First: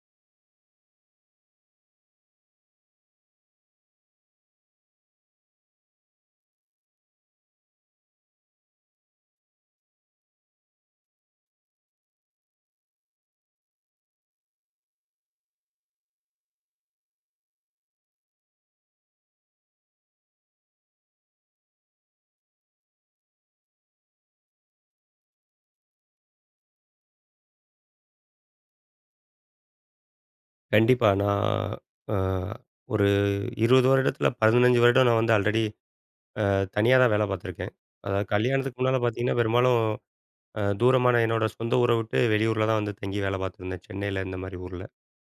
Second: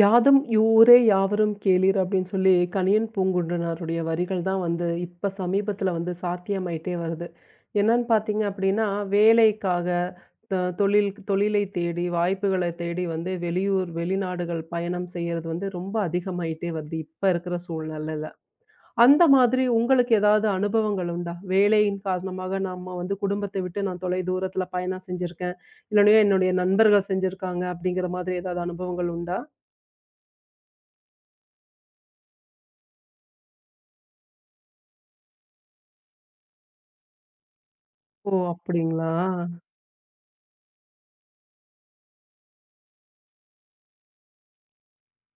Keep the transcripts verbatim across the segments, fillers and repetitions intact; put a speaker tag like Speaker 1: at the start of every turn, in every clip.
Speaker 1: "யாதும் ஊரே யாவரும் கேளீர்" அப்படின்னு சொல்லி கணியன் பூங்குன்றனாருடைய வரிகள் தான் வந்து இப்ப சமீபத்துல வந்து சாத்தியமாயிட்டே வருது. என்னன்னு பார்த்தீங்க அப்படின்னா, வேலைக்காக த தொழில் தொழிலை தேடி, வாய்ப்புகளை தேடி வந்து வெளியூர், வெளிநாடுகள் பயணம் செய்யறது வந்து ரொம்ப அதிகமாயிட்டே வருது, இப்ப இருக்கிற சூழ்நிலையில. அந்த மாதிரி உங்களுக்கு ஏதாவது அனுபவங்கள் உண்டா? வேலையின் காரணமாக நம்ம வந்து குடும்பத்தை விட்டு நான் தொலை தூரத்துல பயணம் செஞ்சிருக்கேன், இல்லன்னா என்னுடைய நண்பர்கள் செஞ்சிருக்காங்க அப்படிங்கிற மாதிரி ஏதாவது அனுபவங்கள் உண்டா?
Speaker 2: கண்டிப்பா. நான் அ ஒரு இருபது வருடத்தில பதினைந்து வருடம் நான் வந்து ஆல்ரெடி அ தனியா தான் வேலை பார்த்துருக்கேன். அதாவது
Speaker 1: ஓ!
Speaker 2: கல்யாணத்துக்கு முன்னால
Speaker 1: அப்படிங்களா?
Speaker 2: பார்த்தீங்கன்னா, பெரும்பாலும் அ தூரமான என்னோட சொந்த ஊர விட்டு வெளியூர்ல தான் வந்து தங்கி வேலை பார்த்துருந்தேன். சென்னையில இந்த மாரி ஊர்ல.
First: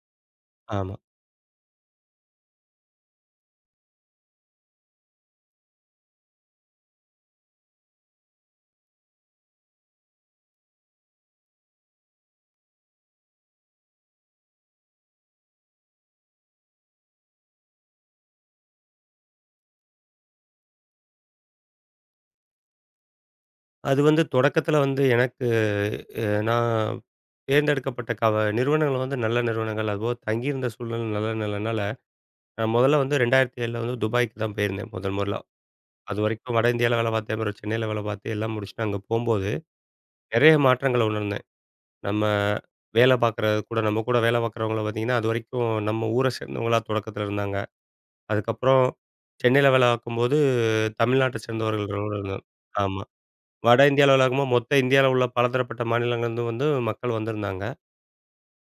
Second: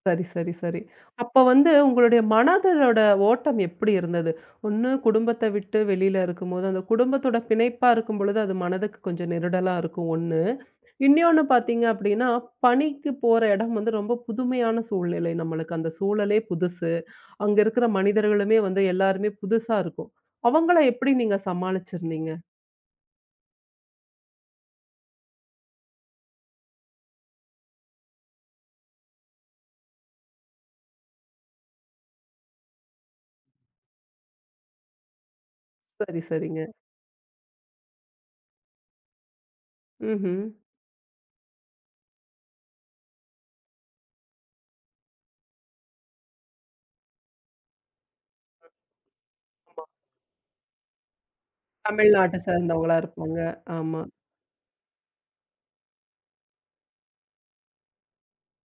Speaker 1: சரி, சரி, சரி.
Speaker 2: ஆமா.
Speaker 1: அப்ப வந்து உங்களுடைய மனதளோட ஓட்டம் எப்படி இருந்தது? ஒண்ணு குடும்பத்த விட்டு வெளியில இருக்கும்போது, அந்த குடும்பத்தோட பிணைப்பா இருக்கும்பொழுது, அது மனதுக்கு கொஞ்சம் நெருடலா இருக்கும் ஒண்ணு. இன்னொன்னு பார்த்தீங்க அப்படின்னா, பணிக்கு போற இடம் வந்து ரொம்ப புதுமையான சூழ்நிலை நம்மளுக்கு. அந்த சூழலே புதுசு. அங்க இருக்கிற மனிதர்களுமே வந்து எல்லாருமே புதுசா இருக்கும். அவங்கள எப்படி நீங்க சமாளிச்சிருந்தீங்க?
Speaker 2: அது வந்து தொடக்கத்தில வந்து எனக்கு அ நான் தேர்ந்தெடுக்கப்பட்ட கவ நிறுவனங்கள் வந்து நல்ல நிறுவனங்கள். அதுபோக தங்கியிருந்த சூழ்நிலை நல்ல நிலைனால, நான் முதல்ல வந்து 2007ல வந்து துபாய்க்கு தான் போயிருந்தேன் முதல் முதலா.
Speaker 1: சரி,
Speaker 2: அதுவரைக்கும்
Speaker 1: சரிங்க.
Speaker 2: வட இந்தியால வேலை பார்த்தேன். அப்புறம் சென்னையில வேலை பார்த்து எல்லாம் முடிச்சுட்டு அங்க போம்போது,
Speaker 1: ம்ஹ்ம்.
Speaker 2: நெறைய மாற்றங்கள உணர்ந்தேன். நம்ம வேலை பார்க்குற கூட நம்ம கூட வேலை பார்க்குறவங்கள பார்த்தீங்கன்னா, அதுவரைக்கும் நம்ம ஊர சேர்ந்தவங்களா தொடக்கத்தில இருந்தாங்க. அதுக்கப்புறம் சென்னையில
Speaker 1: ஆமா.
Speaker 2: வேலை பார்க்கும்போது தமிழ்நாட்ட சேர்ந்தவர்களோட
Speaker 1: தமிழ்நாட்ட
Speaker 2: இருந்தோம்.
Speaker 1: சேர்ந்தவங்களா
Speaker 2: ஆமா.
Speaker 1: இருப்பாங்க.
Speaker 2: வட
Speaker 1: ஆமா.
Speaker 2: இந்தியாவில வேலை பார்க்கும்போது மொத்த இந்தியாவில உள்ள பலதரப்பட்ட மாநிலங்கள்லேருந்து வந்து மக்கள் வந்திருந்தாங்க.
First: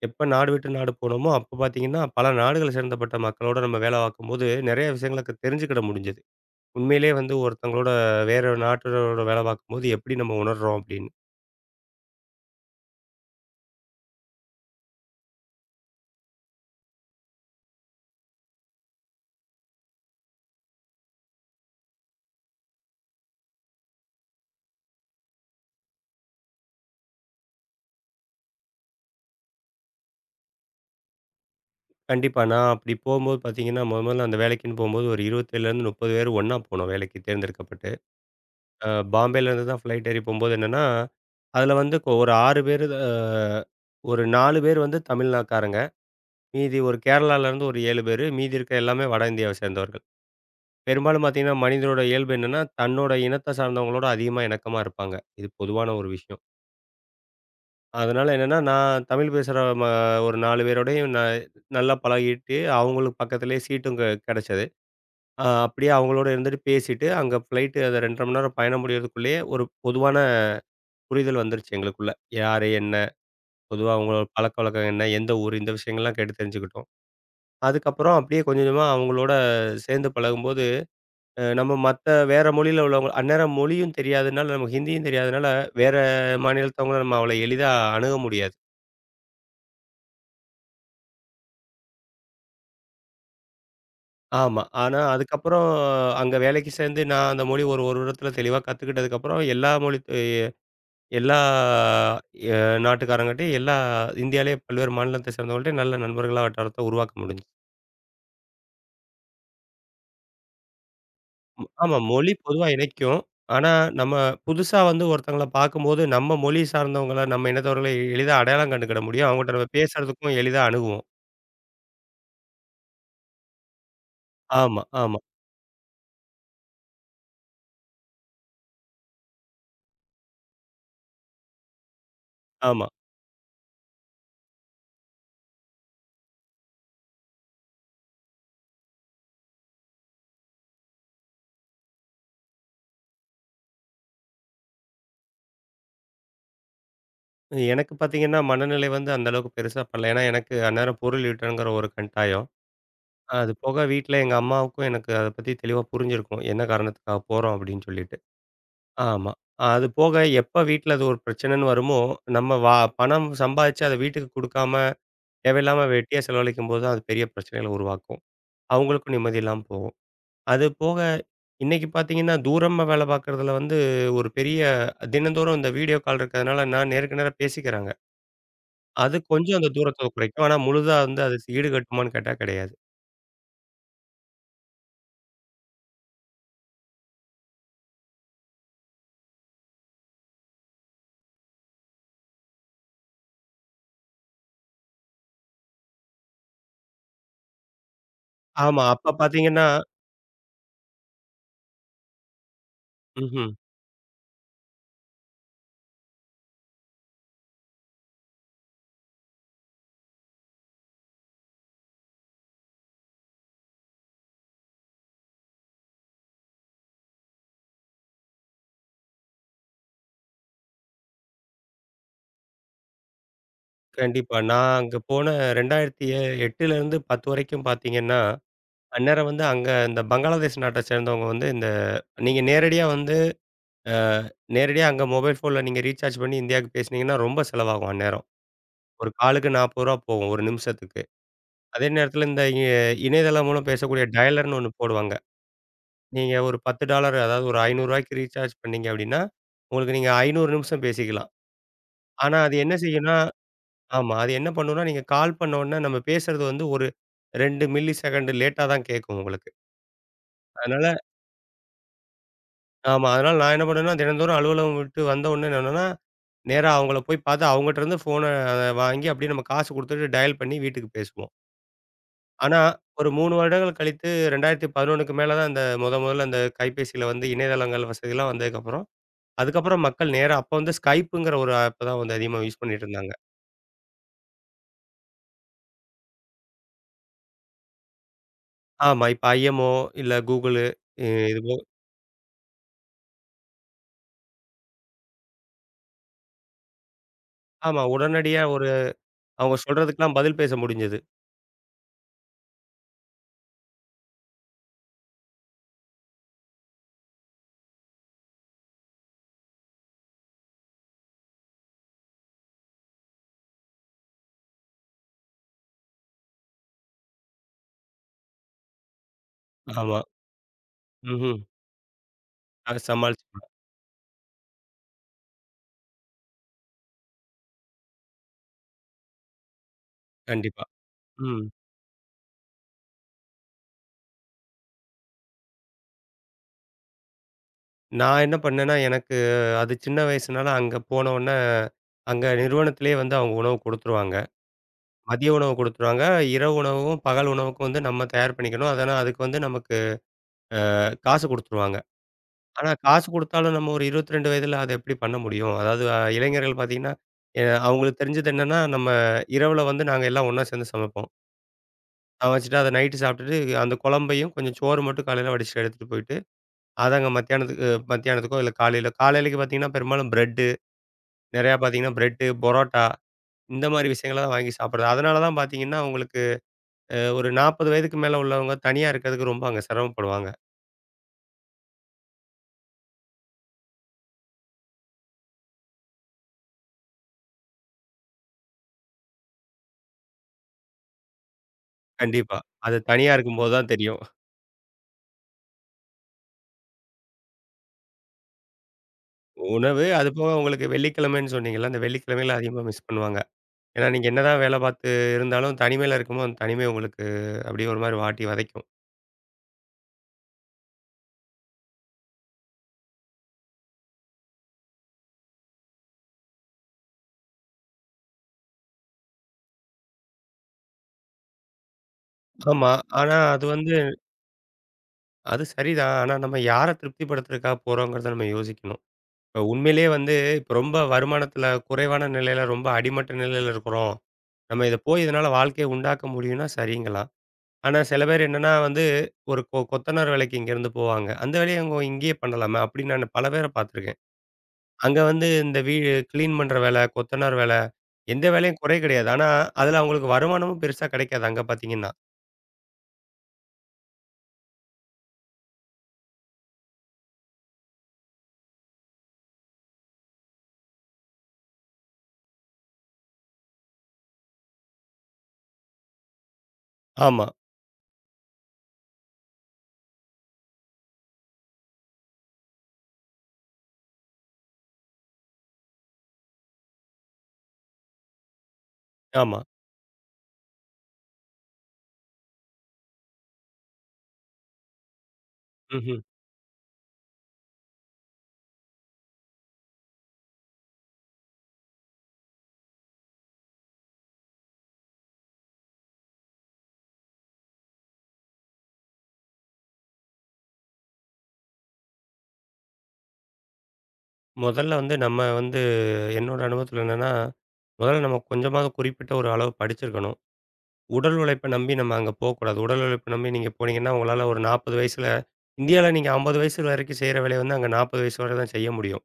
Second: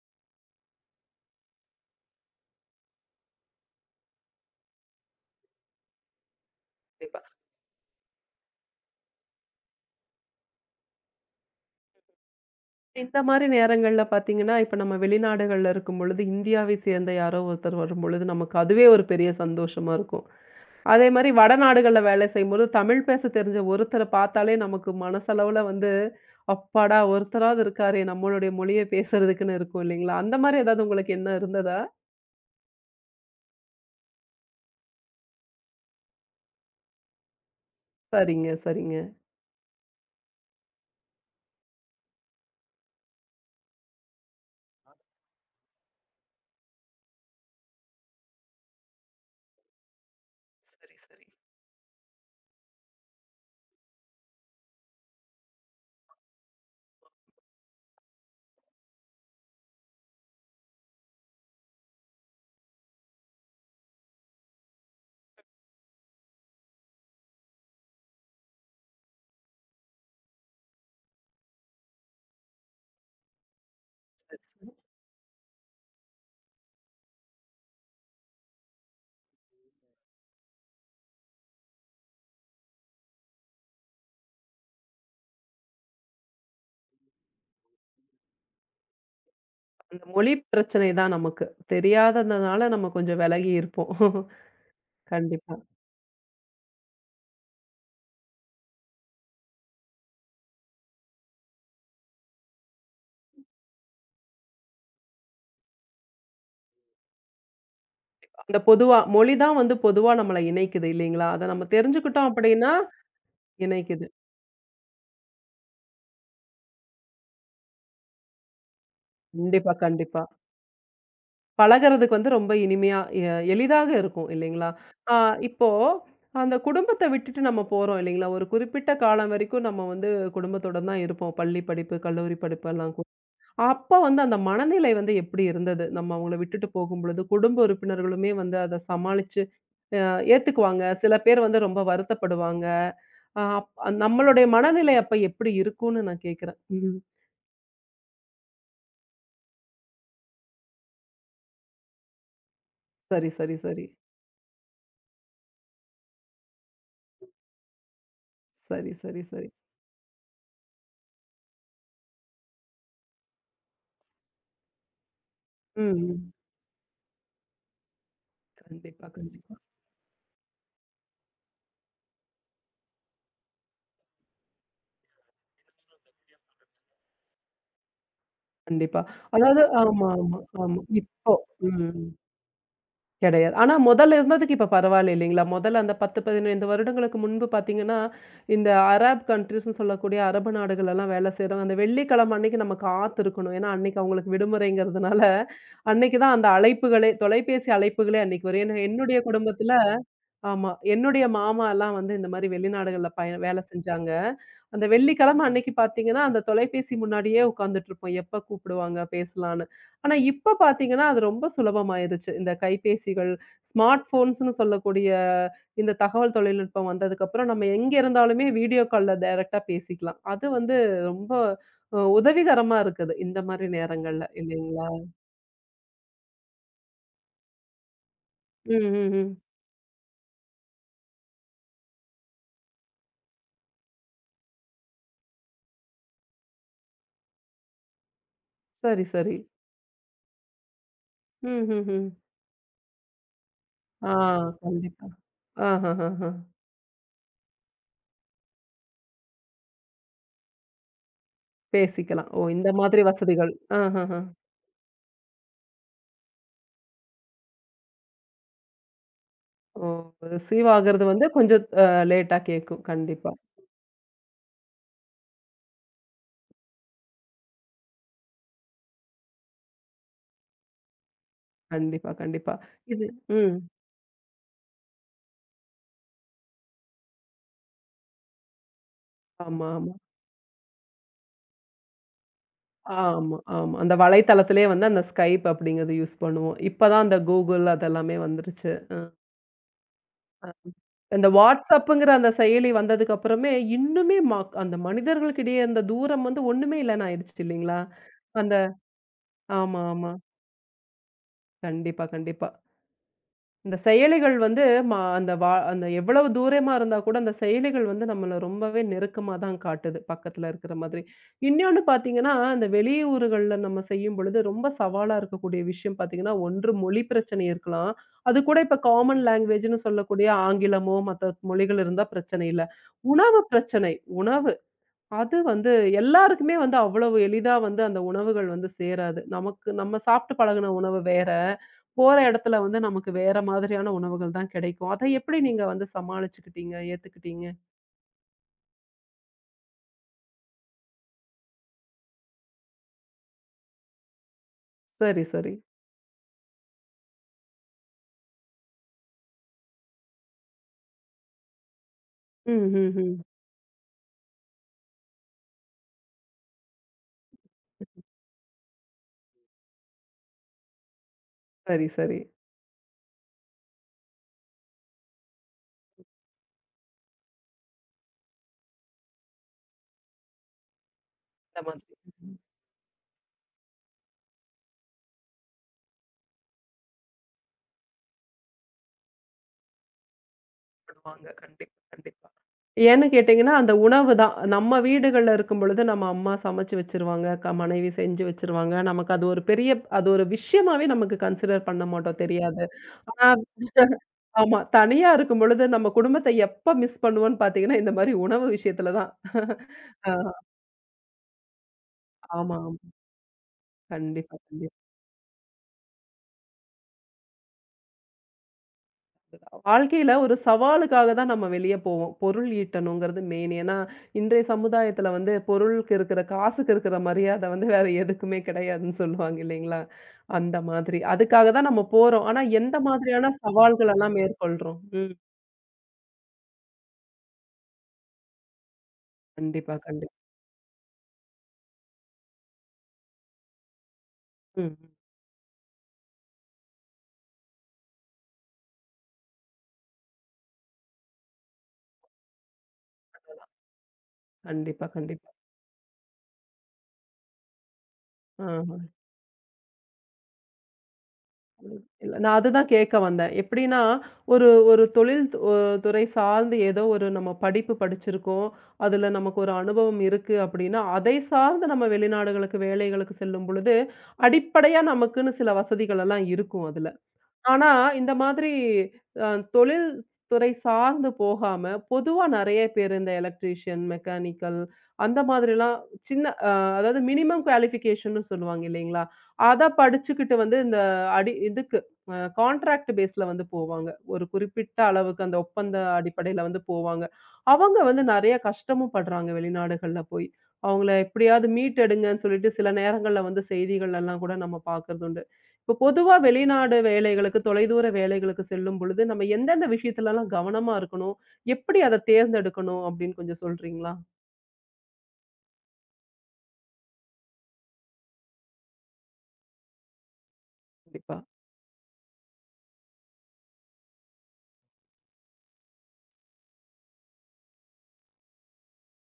Speaker 2: எப்ப நாடு விட்டு நாடு போனோமோ, அப்ப பார்த்தீங்கன்னா, பல நாடுகள சேர்ந்தப்பட்ட மக்களோட நம்ம வேலை பார்க்கும்போது நெறைய விஷயங்களுக்கு தெரிஞ்சுக்கிட முடிஞ்சது. உண்மையிலேயே
Speaker 1: கண்டிப்பா.
Speaker 2: வந்து ஒருத்தங்களோட வேற நாட்டோட வேலை பார்க்கும்போது எப்படி நம்ம உணர்றோம் அப்படின்னு.
Speaker 1: இந்த மாரி நேரங்கள்ல பார்த்தீங்கன்னா, இப்ப நம்ம வெளிநாடுகள்ல இருக்கும் பொழுது, இந்தியாவை சேர்ந்த யாரோ ஒருத்தர் வரும்பொழுது, நமக்கு அதுவே ஒரு பெரிய சந்தோஷமா இருக்கும். அதே மாரி வடநாடுகள்ல வேலை செய்யும்போது, தமிழ் பேச தெரிஞ்ச ஒருத்தர பார்த்தாலே நமக்கு மனசளவுல வந்து, "அப்பாடா! ஒருத்தராவது இருக்காரே நம்மளுடைய மொழிய பேசுறதுக்குன்னு" இருக்கும் இல்லைங்களா? அந்த மாரி ஏதாவது உங்களுக்கு எண்ணம் இருந்ததா?
Speaker 2: கண்டிப்பா. நான் அப்படி போம்போது பார்த்தீங்கன்னா, மொத மொதல்ல அந்த வேலைக்குன்னு போம்போது ஒரு 27லருந்து முப்பது பேர் ஒண்ணா போனோம் வேலைக்கு தேர்ந்தெடுக்கப்பட்டு.
Speaker 1: சரிங்க,
Speaker 2: அ
Speaker 1: சரிங்க.
Speaker 2: பாம்பேலேருந்து தான் ஃப்ளைட் ஏறி போம்போது என்னன்னா, அதில வந்து கொ ஒரு ஆறு பேரு அ ஒரு நாலு பேர் வந்து தமிழ்நாக்காரங்க. மீதி ஒரு கேரளாலேருந்து ஒரு ஏழு பேரு. மீதி இருக்க எல்லாமே வட இந்தியாவை சேர்ந்தவர்கள்.
Speaker 1: சரி,
Speaker 2: பெரும்பாலும்
Speaker 1: சரி.
Speaker 2: பார்த்தீங்கன்னா, மனிதனோட இயல்பு என்னன்னா, தன்னோட இனத்த சார்ந்தவங்களோட அதிகமா இணக்கமா இருப்பாங்க. இது பொதுவான ஒரு விஷயம். அதனால என்னன்னா, நான் தமிழ் பேசுற ம ஒரு நாலு பேரோடையும் நான் நல்லா பழகிட்டு, அவங்களுக்கு பக்கத்திலேயே சீட்டும் க கெடைச்சது. ஆ அப்படியே அவங்களோட இருந்துட்டு பேசிட்டு, அங்க ஃப்ளைட்டு அது ரெண்டு அரை மணி நேரம் பயணம் முடியறதுக்குள்ளேயே ஒரு பொதுவான புரிதல் வந்துருச்சு எங்களுக்குள்ள. யாரு, என்ன, பொதுவா அவங்களோட
Speaker 1: சரி, சரி.
Speaker 2: பழக்கவழக்கம் என்ன, எந்த ஊர், இந்த விஷயங்கள்லாம் கேட்டு தெரிஞ்சுக்கிட்டோம். அதுக்கப்புறம் அப்படியே கொஞ்சம் கொஞ்சமா அவங்களோட சேர்ந்து பழகும்போது, அ நம்ம மத்த வேற மொழியில உள்ளவங்க அந்நேரம் மொழியும் தெரியாதனால, நமக்கு ஹிந்தியும் தெரியாதனால, வேற மாநிலத்தவங்கள நம்ம அவ்வளோ எளிதா அணுக முடியாது.
Speaker 1: அந்த மொழி பிரச்சனை தான் நமக்கு. தெரியாததுனால நம்ம கொஞ்சம் விலகி இருப்போம்.
Speaker 2: ஆமா. ஆனா
Speaker 1: கண்டிப்பா.
Speaker 2: அதுக்கப்புறம் அங்க வேலைக்கு சேர்ந்து நான் அந்த மொழி ஒரு ஒரு வருடத்துல தெளிவா கத்துக்கிட்டதுக்கப்புறம் எல்லா மொழி தெ எல்லா எ நாட்டுக்காரங்கட்டயும், எல்லா இந்தியாவிலேயே பல்வேறு மாநிலத்தை சேர்ந்தவங்கள்ட்டயும் நல்ல நண்பர்களா வட்டாரத்த உருவாக்க முடிஞ்சுச்சு.
Speaker 1: இந்த பொதுவா மொழி தான் வந்து பொதுவா நம்மள இணைக்குது இல்லைங்களா? அத நம்ம
Speaker 2: ம் ஆமா.
Speaker 1: தெரிஞ்சுக்கிட்டோம்
Speaker 2: மொழி பொதுவா
Speaker 1: அப்படின்னா,
Speaker 2: இணைக்கும். ஆனா,
Speaker 1: இணைக்குது.
Speaker 2: நம்ம புதுசா வந்து ஒருத்தங்கள பார்க்கும்போது, நம்ம மொழி சார்ந்தவங்கள, நம்ம இனத்தவர்கள எளிதா அடையாளம் கண்டுக்கிட முடியும். அவங்கட்ட நம்ம
Speaker 1: கண்டிப்பா, கண்டிப்பா.
Speaker 2: பேசுறதுக்கும் எளிதா அணுகுவோம்.
Speaker 1: பழகுறதுக்கு வந்து ரொம்ப இனிமையா எ எளிதாக இருக்கும் இல்லைங்களா?
Speaker 2: ஆமா,
Speaker 1: ஆ
Speaker 2: ஆமா,
Speaker 1: இப்போ அந்த குடும்பத்த விட்டுட்டு நம்ம போறோம் இல்லைங்களா? ஒரு குறிப்பிட்ட காலம் வரைக்கும் நம்ம வந்து குடும்பத்தோட தான் இருப்போம். பள்ளி படிப்பு, கல்லூரி
Speaker 2: ஆமா.
Speaker 1: படிப்பெல்லாம் கூட. அப்ப வந்து அந்த மனநிலை வந்து எப்படி இருந்தது? நம்ம அவங்கள விட்டுட்டு போகும்பொழுது, குடும்ப உறுப்பினர்களுமே வந்து அத சமாளிச்சு அ ஏத்துக்குவாங்க. சில பேர் வந்து ரொம்ப வருத்தப்படுவாங்க. ஆ அப் நம்மளுடைய மனநிலை அப்ப எப்படி இருக்கும்னு நான் கேட்கிறேன். ம்.
Speaker 2: எனக்கு பார்த்தீங்கன்னா, மனநிலை வந்து அந்த அளவுக்கு பெருசா படல. ஏன்னா, எனக்கு அந்நேரம் பொருள் ஈட்டணுங்கிற ஒரு கட்டாயம்.
Speaker 1: சரி,
Speaker 2: அது
Speaker 1: சரி,
Speaker 2: போக
Speaker 1: சரி.
Speaker 2: வீட்ல எங்க அம்மாவுக்கும் எனக்கு அத பத்தி தெளிவா புரிஞ்சிருக்கும். என்ன காரணத்துக்காக போறோம் அப்படின்னு சொல்லிட்டு.
Speaker 1: சரி, சரி,
Speaker 2: ஆமா.
Speaker 1: சரி.
Speaker 2: அது போக எப்ப வீட்ல அது ஒரு பிரச்சனைன்னு வருமோ, நம்ம வா பணம் சம்பாதிச்சு அத வீட்டுக்கு குடுக்காம, தேவையில்லாம
Speaker 1: ம்,
Speaker 2: வெட்டியா
Speaker 1: ம்.
Speaker 2: செலவழிக்கும்போது தான் அது பெரிய பிரச்சனைகள உருவாக்கும்.
Speaker 1: கண்டிப்பா,
Speaker 2: அவங்களுக்கும் நிம்மதி
Speaker 1: கண்டிப்பா,
Speaker 2: இல்லாம போகும். அது போக இன்னைக்கு பார்த்தீங்கன்னா, தூரமா வேலை பார்க்குறதுல வந்து ஒரு பெரிய தினந்தோறும் இந்த வீடியோ கால் இருக்கிறதுனால நான் நேருக்கு நேரா பேசிக்கிறாங்க.
Speaker 1: கண்டிப்பா.
Speaker 2: அது கொஞ்சம்
Speaker 1: அதாவது
Speaker 2: அந்த தூரத்த
Speaker 1: ஆமா, ஆமா,
Speaker 2: குறைக்கும். ஆனா
Speaker 1: ஆமா.
Speaker 2: முழுதா வந்து
Speaker 1: இப்போ.
Speaker 2: அது
Speaker 1: ம்.
Speaker 2: ஈடுகட்டுமான்னு கேட்டா கிடையாது.
Speaker 1: கிடையாது. ஆனா முதல்ல இருந்ததுக்கு இப்ப பரவாயில்ல இல்லைங்களா? முதல்ல அந்த பத்து, பதினைந்து வருடங்களுக்கு முன்பு பார்த்தீங்கன்னா, இந்த அரப் கண்ட்ரீஸ்ன்னு சொல்லக்கூடிய அரபு நாடுகள் எல்லாம் வேலை செய்றவங்க, அந்த வெள்ளிக்கிழமை அன்னைக்கு நம்ம காத்திருக்கணும். ஏன்னா, அன்னைக்கு அவங்களுக்கு விடுமுறைங்கிறதுனால, அன்னைக்கு தான் அந்த அழைப்புகளே தொலைபேசி அழைப்புகளே அன்னைக்கு வரும். ஏன்னா
Speaker 2: ஆமா. அப்ப
Speaker 1: என்னுடைய
Speaker 2: பார்த்தீங்கன்னா
Speaker 1: குடும்பத்துல ஆமா. என்னுடைய மாமாலாம் வந்து இந்த மாரி வெளிநாடுகள்ல பய
Speaker 2: ம்ஹ்ம்.
Speaker 1: வேலை செஞ்சாங்க. அந்த வெள்ளிக்கிழமை அன்னைக்கு பார்த்தீங்கன்னா, அந்த தொலைபேசி முன்னாடியே உட்கார்ந்துட்டுருப்போம். எப்ப கூப்பிடுவாங்க பேசலான்னு. ஆனா, இப்ப பார்த்தீங்கன்னா, அது ரொம்ப சுலபமாயிருச்சு. இந்த கைபேசிகள், ஸ்மார்ட் ஃபோன்ஸ்ன்னு சொல்லக்கூடிய இந்த தகவல் தொழில்நுட்பம் வந்ததுக்கப்புறம், நம்ம எங்க இருந்தாலுமே வீடியோ கால்ல டைரக்ட்டா பேசிக்கலாம். அது வந்து ரொம்ப அ உதவிகரமா இருக்குது. இந்த மாரி நேரங்கள்ல
Speaker 2: கண்டிப்பா. நான்
Speaker 1: இல்லைங்களா?
Speaker 2: அங்க போன 2008லேருந்து பத்து வரைக்கும் பார்த்தீங்கன்னா
Speaker 1: ம், ம்,
Speaker 2: அந்நேரம்
Speaker 1: ம்.
Speaker 2: வந்து அங்க இந்த பங்களாதேஷ் நாட்ட சேர்ந்தவங்க வந்து இந்த நீங்க நேரடியா வந்து அ நேரடியா அங்க மொபைல் ஃபோன்ல நீங்க ரீசார்ஜ் பண்ணி இந்தியாவுக்கு பேசுனீங்கன்னா, ரொம்ப செலவாகும் அந்நேரம்.
Speaker 1: சரி,
Speaker 2: ஒரு
Speaker 1: சரி.
Speaker 2: காலுக்கு ரூ. நாற்பது போகும் ஒரு நிமிஷத்துக்கு.
Speaker 1: ம்,
Speaker 2: அதே
Speaker 1: ம், ம்.
Speaker 2: நேரத்தில இந்த இ இணையதளம் மூலம் பேசக்கூடிய
Speaker 1: ஆ,
Speaker 2: டயலர்ன்னு ஒண்ணு
Speaker 1: கண்டிப்பா.
Speaker 2: போடுவாங்க.
Speaker 1: ஆஹஹஹ.
Speaker 2: நீங்க ஒரு பத்து டாலர் அதாவது ஒரு ரூ. 500க்கு ரீசார்ஜ் பண்ணீங்க அப்டின்னா, உங்களுக்கு நீங்க ஐநூறு நிமிஷம் பேசிக்கலாம்.
Speaker 1: பேசிக்கலாம்.
Speaker 2: ஆனா
Speaker 1: ஓ!
Speaker 2: அது
Speaker 1: இந்த
Speaker 2: என்ன
Speaker 1: மாதிரி
Speaker 2: செய்யும்னா
Speaker 1: வசதிகள். ஆஹஹ.
Speaker 2: ஆமா. அது என்ன பண்ணும்னா, நீங்க கால் பண்ண உடனே நம்ம பேசுறது வந்து ஒரு ரெண்டு மில்லி செகண்ட் லேட்டா தான் கேட்கும் உங்களுக்கு.
Speaker 1: ஓ! ரிசீவ்
Speaker 2: அதனால
Speaker 1: ஆகுறது வந்து கொஞ்சம் அ லேட்டா கேட்கும்.
Speaker 2: ஆமா.
Speaker 1: கண்டிப்பா,
Speaker 2: அதனால நான் என்ன பண்ணேன்னா, தினந்தோறும் அலுவலகம் விட்டு வந்த உடனே என்னன்னா, நேரா அவங்கள போய் பாத்து அவங்கட்டருந்து ஃபோன வாங்கி அப்படியே நம்ம காசு குடுத்துட்டு டயல் பண்ணி வீட்டுக்கு பேசுவோம்.
Speaker 1: கண்டிப்பா, கண்டிப்பா.
Speaker 2: ஆனா,
Speaker 1: இது
Speaker 2: ஒரு மூணு
Speaker 1: ம்.
Speaker 2: வருடங்கள் கழித்து 2011க்கு மேல தான் இந்த மொத மொதல்ல அந்த கைபேசியில வந்து இணையதளங்கள் வசதிலாம் வந்ததுக்கப்புறம்,
Speaker 1: ஆமா,
Speaker 2: அதுக்கப்புறம்
Speaker 1: ஆமா.
Speaker 2: மக்கள் நேரா அப்ப வந்து Skypeங்கிற ஒரு ஆப் தான் வந்து அதிகமா யூஸ் பண்ணிட்டு இருந்தாங்க.
Speaker 1: ஆமா, ஆமா. அந்த வலைத்தளத்திலேயே வந்து அந்த Skype அப்படிங்கிறது யூஸ் பண்ணுவோம். இப்ப தான் அந்த Google அதெல்லாமே வந்துருச்சு. அ,
Speaker 2: ஆமா. இப்ப I M O இல்ல
Speaker 1: அ.
Speaker 2: Google இ
Speaker 1: இந்த
Speaker 2: இது போக
Speaker 1: WhatsAppங்கிற அந்த செயலி வந்ததுக்கு அப்புறமே இன்னுமே மக் அந்த மனிதர்களுக்கிடையே அந்த தூரம் வந்து ஒண்ணுமே இல்லன்னு ஆயிடுச்சு இல்லைங்களா?
Speaker 2: ஆமா. உடனடியா
Speaker 1: அந்த
Speaker 2: ஒரு அவங்க
Speaker 1: ஆமா, ஆமா.
Speaker 2: சொல்றதுக்கெல்லாம் பதில் பேச முடிஞ்சது.
Speaker 1: கண்டிப்பா, கண்டிப்பா. இந்த செயலிகள் வந்து ம அந்த வா அந்த எவ்வளவு தூரமா இருந்தா கூட, அந்த செயலிகள் வந்து நம்மள ரொம்பவே நெருக்கமா தான் காட்டுது, பக்கத்துல இருக்கிற மாதிரி. இன்னொன்னு பார்த்தீங்கன்னா, அந்த வெளியூர்கள்ல நம்ம செய்யும் பொழுது ரொம்ப சவாலா இருக்கக்கூடிய விஷயம் பார்த்தீங்கன்னா, ஒன்று மொழி பிரச்சனை இருக்கலாம். அது கூட இப்ப காமன் லேங்குவேஜ்ன்னு
Speaker 2: ஆமா.
Speaker 1: சொல்லக்கூடிய ஆங்கிலமோ, மத்த
Speaker 2: ம்ஹ்ம்.
Speaker 1: மொழிகள் இருந்தா பிரச்சனை இல்ல.
Speaker 2: அத
Speaker 1: உணவு
Speaker 2: சமாளிச்சுக்கலாம்.
Speaker 1: பிரச்சனை. உணவு அது வந்து எல்லாருக்குமே வந்து அவ்வளவு எளிதா வந்து அந்த உணவுகள் வந்து சேராது. நமக்கு நம்ம சாப்பிட்டு
Speaker 2: கண்டிப்பா.
Speaker 1: பழகுன உணவு வேற.
Speaker 2: ம்.
Speaker 1: போற இடத்துல வந்து நமக்கு வேற மாதிரியான உணவுகள் தான் கிடைக்கும். அத எப்படி நீங்க வந்து சமாளிச்சுக்கிட்டீங்க? ஏத்துக்கிட்டீங்க?
Speaker 2: நான் என்ன பண்ணேன்னா, எனக்கு அது சின்ன வயசுனால அங்க போனவுனே, அங்க நிறுவனத்திலேயே வந்து அவங்க உணவு குடுத்துருவாங்க.
Speaker 1: சரி,
Speaker 2: மதிய
Speaker 1: சரி.
Speaker 2: உணவு குடுத்துருவாங்க. இரவு உணவும், பகல் உணவுக்கும் வந்து நம்ம தயார் பண்ணிக்கணும். அதனா அதுக்கு வந்து நமக்கு காசு குடுத்துருவாங்க.
Speaker 1: ம்,
Speaker 2: ஆனா
Speaker 1: ம்,
Speaker 2: காசு
Speaker 1: ம்.
Speaker 2: குடுத்தாலும் நம்ம ஒரு இருபத்தி ரெண்டு வயதில அத எப்படி பண்ண முடியும்? அதாவது அ இளைஞர்கள் பார்த்தீங்கன்னா, எ அவங்களுக்கு தெரிஞ்சது என்னன்னா, நம்ம இரவுல வந்து நாங்க எல்லாம் ஒண்ணா சேர்ந்து சமைப்போம்.
Speaker 1: சரி, சரி.
Speaker 2: சமைச்சுட்டு அத நைட்டு சாப்பிட்டுட்டு அந்த குழம்பையும் கொஞ்சம் சோறு மட்டும் காலையில வடிச்சுட்டு எடுத்துட்டு போயிட்டு, அத அங்க மத்தியானத்துக்கு மத்தியானத்துக்கோ இல்ல காலையில காலையிலக்கு பார்த்தீங்கன்னா பெரும்பாலும் பிரெட் நெறையா
Speaker 1: இந்த மாதிரி
Speaker 2: பார்த்தீங்கன்னா, பிரெட்டு,
Speaker 1: ம்
Speaker 2: பரோட்டா இந்த மாரி விஷயங்கள தான் வாங்கி சாப்பிடுறது. அதனால தான் பார்த்தீங்கன்னா, உங்களுக்கு அ ஒரு நாற்பது வயதுக்கு மேல உள்ளவங்க தனியா இருக்கிறதுக்கு ரொம்ப அங்க சிரமப்படுவாங்க.
Speaker 1: பண்ணுவாங்க. கண்டிப்பா, கண்டிப்பா. ஏன்னு கேட்டீங்கன்னா, அந்த உணவு தான். நம்ம வீடுகள்ல இருக்கும் பொழுது நம்ம அம்மா சமைச்சு வச்சுருவாங்க. க மனைவி செஞ்சு வச்சுருவாங்க. நமக்கு அது ஒரு பெரிய அது ஒரு விஷயமாவே நமக்கு கன்சிடர் பண்ண மாட்டோம்.
Speaker 2: கண்டிப்பா.
Speaker 1: தெரியாது.
Speaker 2: அது தனியா
Speaker 1: ஆ
Speaker 2: இருக்கும்போது தான் தெரியும்.
Speaker 1: ஆமா. தனியா இருக்கும்பொழுது நம்ம குடும்பத்த எப்ப மிஸ் பண்ணுவோம்ன்னு பார்த்தீங்கன்னா, இந்த மாரி உணவு விஷயத்துல தான்.
Speaker 2: உணவு அது போக
Speaker 1: ஆ
Speaker 2: உங்களுக்கு வெள்ளிக்கிழமைன்னு சொன்னீங்கல்ல, அந்த வெள்ளிக்கிழமையில
Speaker 1: ஆமா,
Speaker 2: அதிகமா
Speaker 1: ஆமா.
Speaker 2: மிஸ் பண்ணுவாங்க. ஏன்னா, நீங்க
Speaker 1: கண்டிப்பா,
Speaker 2: என்னதான் வேலை
Speaker 1: கண்டிப்பா.
Speaker 2: பார்த்து இருந்தாலும் தனிமையில இருக்கும்போது, அந்த தனிமை உங்களுக்கு அப்படியே ஒரு மாரி வாட்டி வதைக்கும்.
Speaker 1: வாழ்க்கையில ஒரு சவாலுக்காக தான் நம்ம வெளிய போவோம். பொருள் ஈட்டணுங்கிறது மெயின். ஏன்னா, இன்றைய சமுதாயத்துல வந்து பொருளுக்கு இருக்கிற காசுக்கு இருக்கிற மரியாதை வந்து வேற எதுக்குமே கிடையாதுன்னு சொல்லுவாங்க இல்லைங்களா? அந்த மாதிரி. அதுக்காக தான் நம்ம போறோம். ஆனா,
Speaker 2: ஆமா.
Speaker 1: எந்த
Speaker 2: ஆனா
Speaker 1: மாதிரியான
Speaker 2: அது வந்து
Speaker 1: சவால்களெல்லாம் மேற்கொள்றோம்? ம்.
Speaker 2: அது சரிதான். ஆனா நம்ம யார திருப்திப்படுத்துறதுக்காக போறோங்கிறத நம்ம யோசிக்கணும். இப்ப
Speaker 1: கண்டிப்பா,
Speaker 2: உண்மையிலேயே
Speaker 1: கண்டிப்பா.
Speaker 2: வந்து இப்ப ரொம்ப வருமானத்தில குறைவான நிலையில ரொம்ப அடிமட்ட நிலையில இருக்கிறோம். நம்ம
Speaker 1: ம்.
Speaker 2: இத போய் இதனால வாழ்க்கைய உண்டாக்க முடியும்னா சரிங்கலாம். ஆனா சில பேர் என்னன்னா வந்து, ஒரு கொ கொத்தனார் வேலைக்கு இங்கேருந்து போவாங்க. அந்த வேலைய அவங்க இங்கேயே பண்ணலாமே! அப்படின்னு நான் பல பேர பார்த்துருக்கேன்.
Speaker 1: கண்டிப்பா,
Speaker 2: அங்க வந்து
Speaker 1: கண்டிப்பா.
Speaker 2: இந்த வீடு கிளீன் பண்ற வேல, கொத்தனார் வேல, எந்த வேலையும் குறை
Speaker 1: ஆ.
Speaker 2: கிடையாது. ஆனா, அதுல அவங்களுக்கு வருமானமும் பெருசா கிடைக்காது அங்க பார்த்தீங்கன்னா.
Speaker 1: இல்ல. நான் அதுதான் கேட்க வந்தேன். எப்படின்னா, ஒரு ஒரு தொழில் து ஒரு துறை சார்ந்து ஏதோ ஒரு நம்ம படிப்பு படிச்சிருக்கோம். அதுல நமக்கு ஒரு அனுபவம் இருக்கு அப்படின்னா, அதை சார்ந்து நம்ம வெளிநாடுகளுக்கு வேலைகளுக்கு செல்லும் பொழுது, அடிப்படையா நமக்குன்னு சில வசதிகள் எல்லாம் இருக்கும் அதுல.
Speaker 2: ஆமா,
Speaker 1: ஆனா, இந்த மாதிரி அ தொழில் துறை சார்ந்து போகாம, பொதுவா நெறைய பேர் இந்த எலக்ட்ரீஷியன், மெக்கானிக்கல் அந்த மாதிரிலாம் சின்ன அ அதாவது மினிமம் குவாலிஃபிகேஷன்னு சொல்லுவாங்க இல்லைங்களா?
Speaker 2: ஆமா.
Speaker 1: அத படிச்சுக்கிட்டு வந்து இந்த அடி இதுக்கு அ கான்ட்ராக்ட் பேஸ்ல வந்து போவாங்க. ஒரு குறிப்பிட்ட அளவுக்கு அந்த ஒப்பந்த
Speaker 2: ம்ஹ்ம்.
Speaker 1: அடிப்படையில வந்து போவாங்க. அவங்க வந்து நெறைய கஷ்டமும் படுறாங்க வெளிநாடுகள்ல போய். அவங்கள எப்படியாவது மீட்டெடுங்கன்னு சொல்லிட்டு சில நேரங்கள்ல வந்து செய்திகள்லலாம் கூட நம்ம பார்க்கறது உண்டு. இப்போ பொதுவா வெளிநாடு வேலைகளுக்கு, தொலைதூர வேலைகளுக்கு செல்லும் பொழுது, நம்ம எந்தெந்த விஷயத்துலலாம் கவனமா இருக்கணும்? எப்படி அத தேர்ந்தெடுக்கணும்? அப்படின்னு கொஞ்சம் சொல்றீங்களா?
Speaker 2: முதல்ல வந்து நம்ம வந்து என்னோட அனுபவத்துல என்னன்னா, முதல்ல நம்ம கொஞ்சமாவது குறிப்பிட்ட ஒரு அளவு படிச்சிருக்கணும்.
Speaker 1: கண்டிப்பா,
Speaker 2: உடல் உழைப்ப நம்பி நம்ம அங்க போக்கூடாது. உடல் உழைப்ப நம்பி நீங்க போனீங்கன்னா, உங்களால ஒரு நாற்பது வயசுல இந்தியால நீங்க ஐம்பது வயசு வரைக்கும் செய்ற வேலைய வந்து அங்க நாற்பது வயசு வரை தான் செய்ய முடியும்.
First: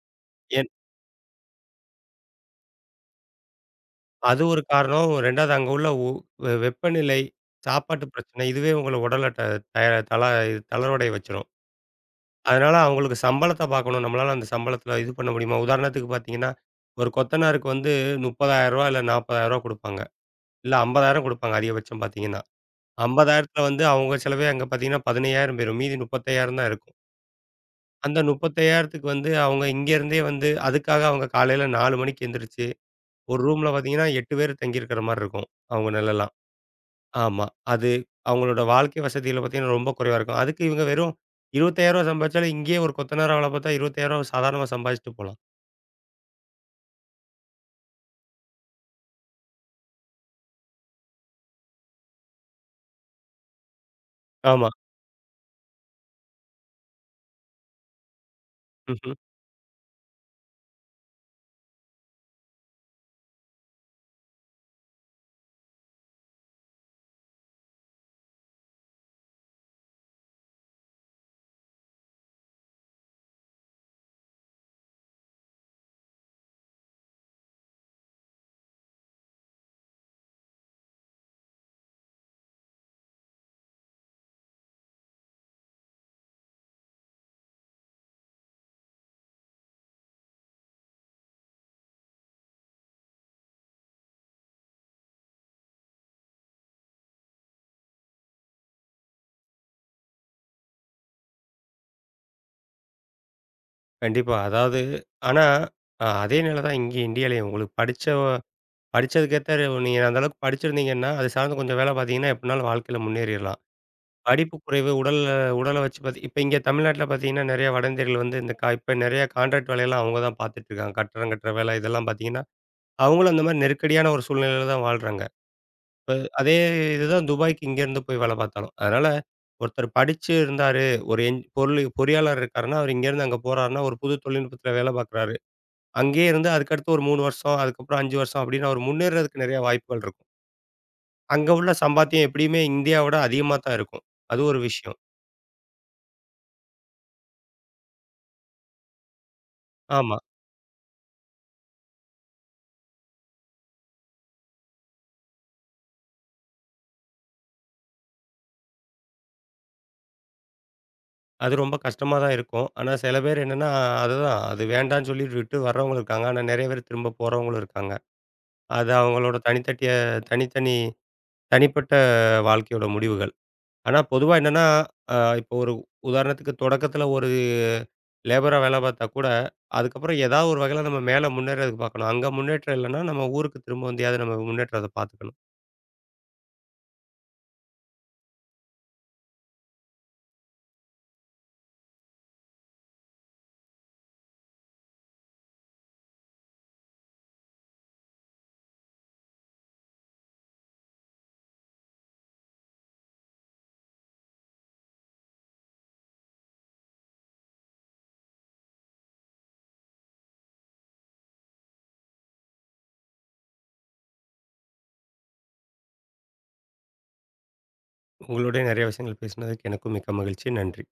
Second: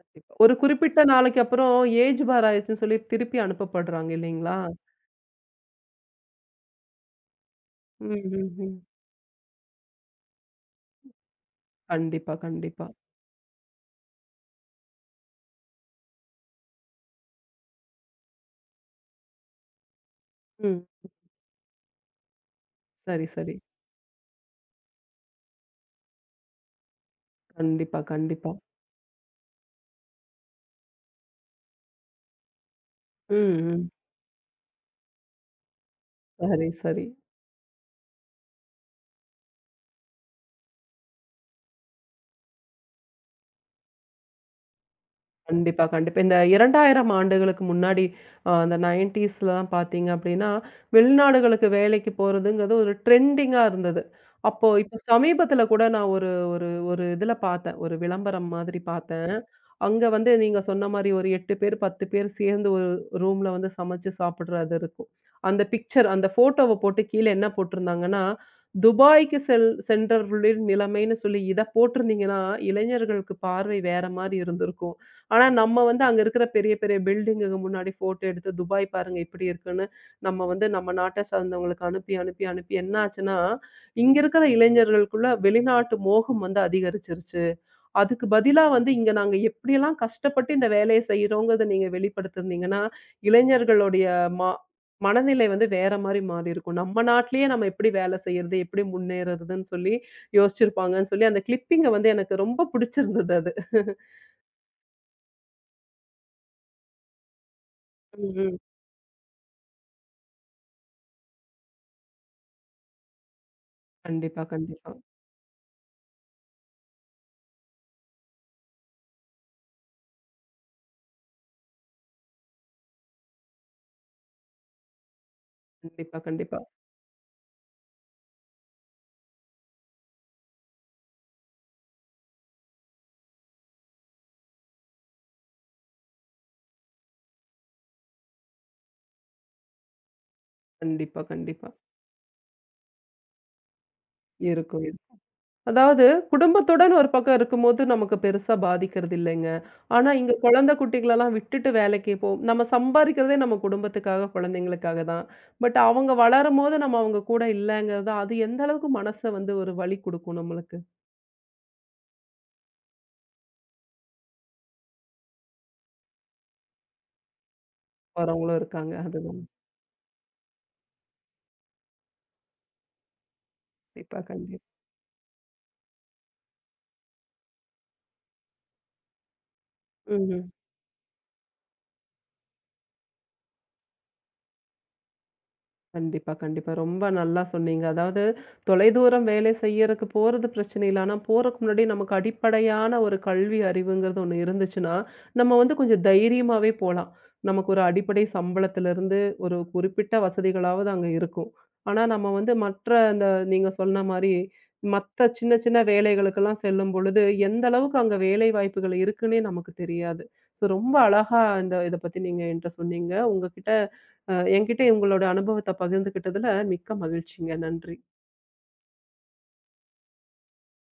Speaker 1: கண்டிப்பா. ஒரு
Speaker 2: ஏன்
Speaker 1: குறிப்பிட்ட நாளைக்கு அப்புறம் ஏஜ் பார் ஆயிருச்சுன்னு சொல்லி திருப்பி அனுப்பப்படுறாங்க
Speaker 2: அது
Speaker 1: இல்லைங்களா?
Speaker 2: ஒரு காரணம். இரண்டாவது அங்க உள்ள உ வெ வெப்பநிலை, சாப்பாட்டு
Speaker 1: ம்,
Speaker 2: பிரச்சனை
Speaker 1: ம்,
Speaker 2: இதுவே
Speaker 1: ம்.
Speaker 2: உங்கள உடல ட ட தள இது தளர்வடைய வச்சுரும்.
Speaker 1: கண்டிப்பா,
Speaker 2: அதனால
Speaker 1: கண்டிப்பா.
Speaker 2: அவங்களுக்கு சம்பளத்த பார்க்கணும். நம்மளால அந்த சம்பளத்துல இது பண்ண முடியுமா? உதாரணத்துக்கு பார்த்தீங்கன்னா, ஒரு கொத்தனாருக்கு வந்து ரூ. முப்பதாயிரம் இல்ல ரூ. நாற்பதாயிரம் குடுப்பாங்க. இல்ல
Speaker 1: ம்.
Speaker 2: ஐம்பதாயிரம் குடுப்பாங்க அதிகபட்சம் பார்த்தீங்கன்னா.
Speaker 1: சரி, சரி.
Speaker 2: 50,000த்துல வந்து அவங்க செலவே அங்க பார்த்தீங்கன்னா பதினைந்தாயிரம் போயிரும். மீதி முப்பத்தி ஐந்தாயிரம் தான் இருக்கும்.
Speaker 1: கண்டிப்பா,
Speaker 2: அந்த
Speaker 1: கண்டிப்பா.
Speaker 2: 35,000த்துக்கு வந்து அவங்க இங்கேருந்தே வந்து அதுக்காக அவங்க காலையில நாலு மணிக்கு எந்திரிச்சு, ஒரு
Speaker 1: ம்,
Speaker 2: ரூம்ல
Speaker 1: ம்.
Speaker 2: பார்த்தீங்கன்னா எட்டு பேர் தங்கியிருக்கிற மாரி இருக்கும். அவங்க நிலைலாம்.
Speaker 1: சரி, சரி.
Speaker 2: ஆமா. அது அவங்களோட வாழ்க்கை வசதிகள பார்த்தீங்கன்னா ரொம்ப குறைவா இருக்கும். அதுக்கு இவங்க வெறும் ரூ. இருபத்தி ஐந்தாயிரம் சம்பாதிச்சாலும் இங்கேயே ஒரு கொத்தனாரா வேல பார்த்தா ரூ. இருபத்தி ஐந்தாயிரம் சாதாரணமா சம்பாதிச்சுட்டு போலாம்.
Speaker 1: கண்டிப்பா, கண்டிப்பா. இந்த இரண்டாயிரம் ஆண்டுகளுக்கு முன்னாடி அ அந்த 90ஸ்லாம் பார்த்தீங்க அப்டின்னா, வெளிநாடுகளுக்கு வேலைக்கு போறதுங்கிறது ஒரு ட்ரெண்டிங்கா இருந்தது.
Speaker 2: ஆமா.
Speaker 1: அப்போ இப்ப சமீபத்தில கூட நான் ஒரு ஒரு ஒரு இதில பார்த்தேன். ஒரு விளம்பரம் மாதிரி
Speaker 2: ம்ஹ்ம்.
Speaker 1: பார்த்தேன். அங்க வந்து நீங்க சொன்ன மாரி ஒரு எட்டு பேர், பத்து பேர் சேர்ந்து ஒரு ரூம்ல வந்து சமைச்சு சாப்பிடுறது இருக்கும். அந்த பிக்சர் அந்த ஃபோட்டோவ போட்டு கீழ என்ன போட்டிருந்தாங்கன்னா, "துபாய்க்கு செல் சென்றவர்களின் நிலைமைன்னு" சொல்லி இத போட்டிருந்தீங்கன்னா, இளைஞர்களுக்கு பார்வை வேற மாரி இருந்திருக்கும். ஆனா, நம்ம வந்து அங்க இருக்கிற பெரிய பெரிய பில்டிங்குக்கு முன்னாடி ஃபோட்டோ எடுத்து, "துபாய் பாருங்க இப்படி இருக்குன்னு" நம்ம வந்து நம்ம நாட்ட சார்ந்தவங்களுக்கு அனுப்பி, அனுப்பி, அனுப்பி என்ன ஆச்சுன்னா, இங்க இருக்கிற இளைஞர்களுக்குள்ள வெளிநாட்டு மோகம் வந்து அதிகரிச்சிருச்சு. அதுக்கு பதிலா வந்து இங்க நாங்க எப்படியெல்லாம் கஷ்டப்பட்டு இந்த வேலைய செய்றோங்கிறத நீங்க வெளிப்படுத்திருந்தீங்கன்னா, இளைஞர்களுடைய ம மனநிலை வந்து வேற மாரி மாறியிருக்கும். நம்ம நாட்டிலேயே நம்ம எப்படி வேலை செய்றது? எப்படி முன்னேறுறதுன்னு சொல்லி யோசிச்சிருப்பாங்கன்னு சொல்லி அந்த கிளிப்பிங்க வந்து எனக்கு ரொம்ப பிடிச்சிருந்தது அது.
Speaker 2: கண்டிப்பா. அதாவது ஆனா அ அதே நிலை தான் இங்கேயும் இந்தியாலயும். உங்களுக்கு படிச்ச
Speaker 1: ம்.
Speaker 2: படிச்சதுக்கேத்த நீங்க அந்த அளவுக்கு படிச்சிருந்தீங்கன்னா, அது சார்ந்து கொஞ்சம் வேலை பார்த்தீங்கன்னா, எப்டினாலும் வாழ்க்கையில முன்னேறிறலாம்.
Speaker 1: கண்டிப்பா,
Speaker 2: படிப்பு குறைவு,
Speaker 1: கண்டிப்பா.
Speaker 2: உடல் உடல வச்சு பாத்தி இப்ப இங்க தமிழ்நாட்டுல பாத்தீங்கன்னா, நெறைய வட இந்தியர்கள் வந்து இந்த கா இப்ப நெறைய கான்ட்ராக்ட் வேலையெல்லாம் அவங்க தான் பாத்துட்டு இருக்காங்க. கட்டடம் கட்டுற வேலை இதெல்லாம் பாத்தீங்கன்னா, அவங்களும் அந்த மாரி நெருக்கடியான ஒரு சூழ்நிலையில தான் வாழ்றாங்க.
Speaker 1: கண்டிப்பா,
Speaker 2: அதே
Speaker 1: கண்டிப்பா.
Speaker 2: இதுதான் துபாய்க்கு இங்கேருந்து போய் வேலை பாத்தாலும். அதனால ஒருத்தர் படிச்சு இருந்தாரு, ஒரு என் பொருளு பொறியாளர் இருக்காருன்னா, அவர் இங்கேருந்து அங்க போறாருன்னா, ஒரு புது தொழில்நுட்பத்துல வேலை பாக்குறாரு. அங்கேயே இருந்து அதுக்கடுத்து ஒரு மூணு வருஷம், அதுக்கப்புறம் ஐந்து வருஷம் அப்படின்னு அவர் முன்னேறதுக்கு நெறைய வாய்ப்புகள் இருக்கும்.
Speaker 1: கண்டிப்பா,
Speaker 2: அங்க உள்ள
Speaker 1: கண்டிப்பா.
Speaker 2: சம்பாத்தியம் எப்படியுமே இந்தியாவோட அதிகமா தான் இருக்கும். அது ஒரு
Speaker 1: இருக்கும்.
Speaker 2: விஷயம்.
Speaker 1: இருக்கும். அதாவது குடும்பத்துடன் ஒரு பக்கம் இருக்கும்போது நமக்கு பெருசா பாதிக்கிறது இல்லைங்க. ஆனா
Speaker 2: ஆமா.
Speaker 1: இங்க குழந்தை குட்டிகளெல்லாம் விட்டுட்டு வேலைக்கு போ நம்ம சம்பாரிக்கிறதே நம்ம குடும்பத்துக்காக, குழந்தைங்களுக்காக தான். பட் அவங்க வளரும்போது நம்ம அவங்க கூட இல்லங்கிறது, அது எந்த அளவுக்கு மனச வந்து ஒரு வலி குடுக்கும் நம்மளுக்கு.
Speaker 2: அது ரொம்ப கஷ்டமா தான் இருக்கும். ஆனா சில பேர் என்னன்னா, அதுதான் அது வேண்டான்னு சொல்லி விட்டு வர்றவங்களும் இருக்காங்க. ஆனா நெறைய பேர் திரும்ப போறவங்களும் இருக்காங்க.
Speaker 1: வரவங்களும்
Speaker 2: அது
Speaker 1: இருக்காங்க.
Speaker 2: அவங்களோட
Speaker 1: அதுதான்.
Speaker 2: தனித்தட்டிய தனித்தனி தனிப்பட்ட வாழ்க்கையோட முடிவுகள். ஆனா
Speaker 1: கண்டிப்பா,
Speaker 2: பொதுவா
Speaker 1: கண்டிப்பா.
Speaker 2: என்னன்னா, அ இப்போ ஒரு உதாரணத்துக்கு தொடக்கத்துல ஒரு லேபரா வேல பார்த்தா கூட, அதுக்கப்புறம்
Speaker 1: ம்ஹ்ம்.
Speaker 2: ஏதாவது ஒரு வகையில நம்ம மேல முன்னேறதுக்கு பார்க்கணும். அங்க முன்னேற்றம் இல்லன்னா, நம்ம ஊருக்கு திரும்ப வந்தியாவது நம்ம முன்னேற்றத்த பார்த்துக்கணும்.
Speaker 1: கண்டிப்பா, கண்டிப்பா. ரொம்ப நல்லா சொன்னீங்க. அதாவது தொலைதூரம் வேலை செய்யறக்கு போறது பிரச்சனை இல்ல. ஆனா, போறக்கு முன்னாடி நமக்கு அடிப்படையான ஒரு கல்வி அறிவுங்கிறது ஒண்ணு இருந்துச்சுன்னா, நம்ம வந்து கொஞ்சம் தைரியமாவே போலாம். நமக்கு ஒரு அடிப்படை சம்பளத்திலிருந்து ஒரு குறிப்பிட்ட வசதிகளாவது அங்க இருக்கும். ஆனா, நம்ம வந்து மற்ற அந்த நீங்க சொன்ன மாரி, மத்த சின்ன சின்ன வேலைகளுக்கெல்லாம் செல்லும் பொழுது, எந்த அளவுக்கு அங்க வேலை வாய்ப்புகள் இருக்குன்னே நமக்கு தெரியாது. ஸோ ரொம்ப அழகா இந்த இத பத்தி நீங்க என்ட்ட சொன்னீங்க. உங்ககிட்ட அ என்கிட்ட உங்களோட அனுபவத்த பகிர்ந்துக்கிட்டதுல மிக்க மகிழ்ச்சிங்க. நன்றி.
Speaker 2: உங்களோடய நெறைய விஷயங்கள் பேசினதுக்கு எனக்கும் மிக்க மகிழ்ச்சி. நன்றி.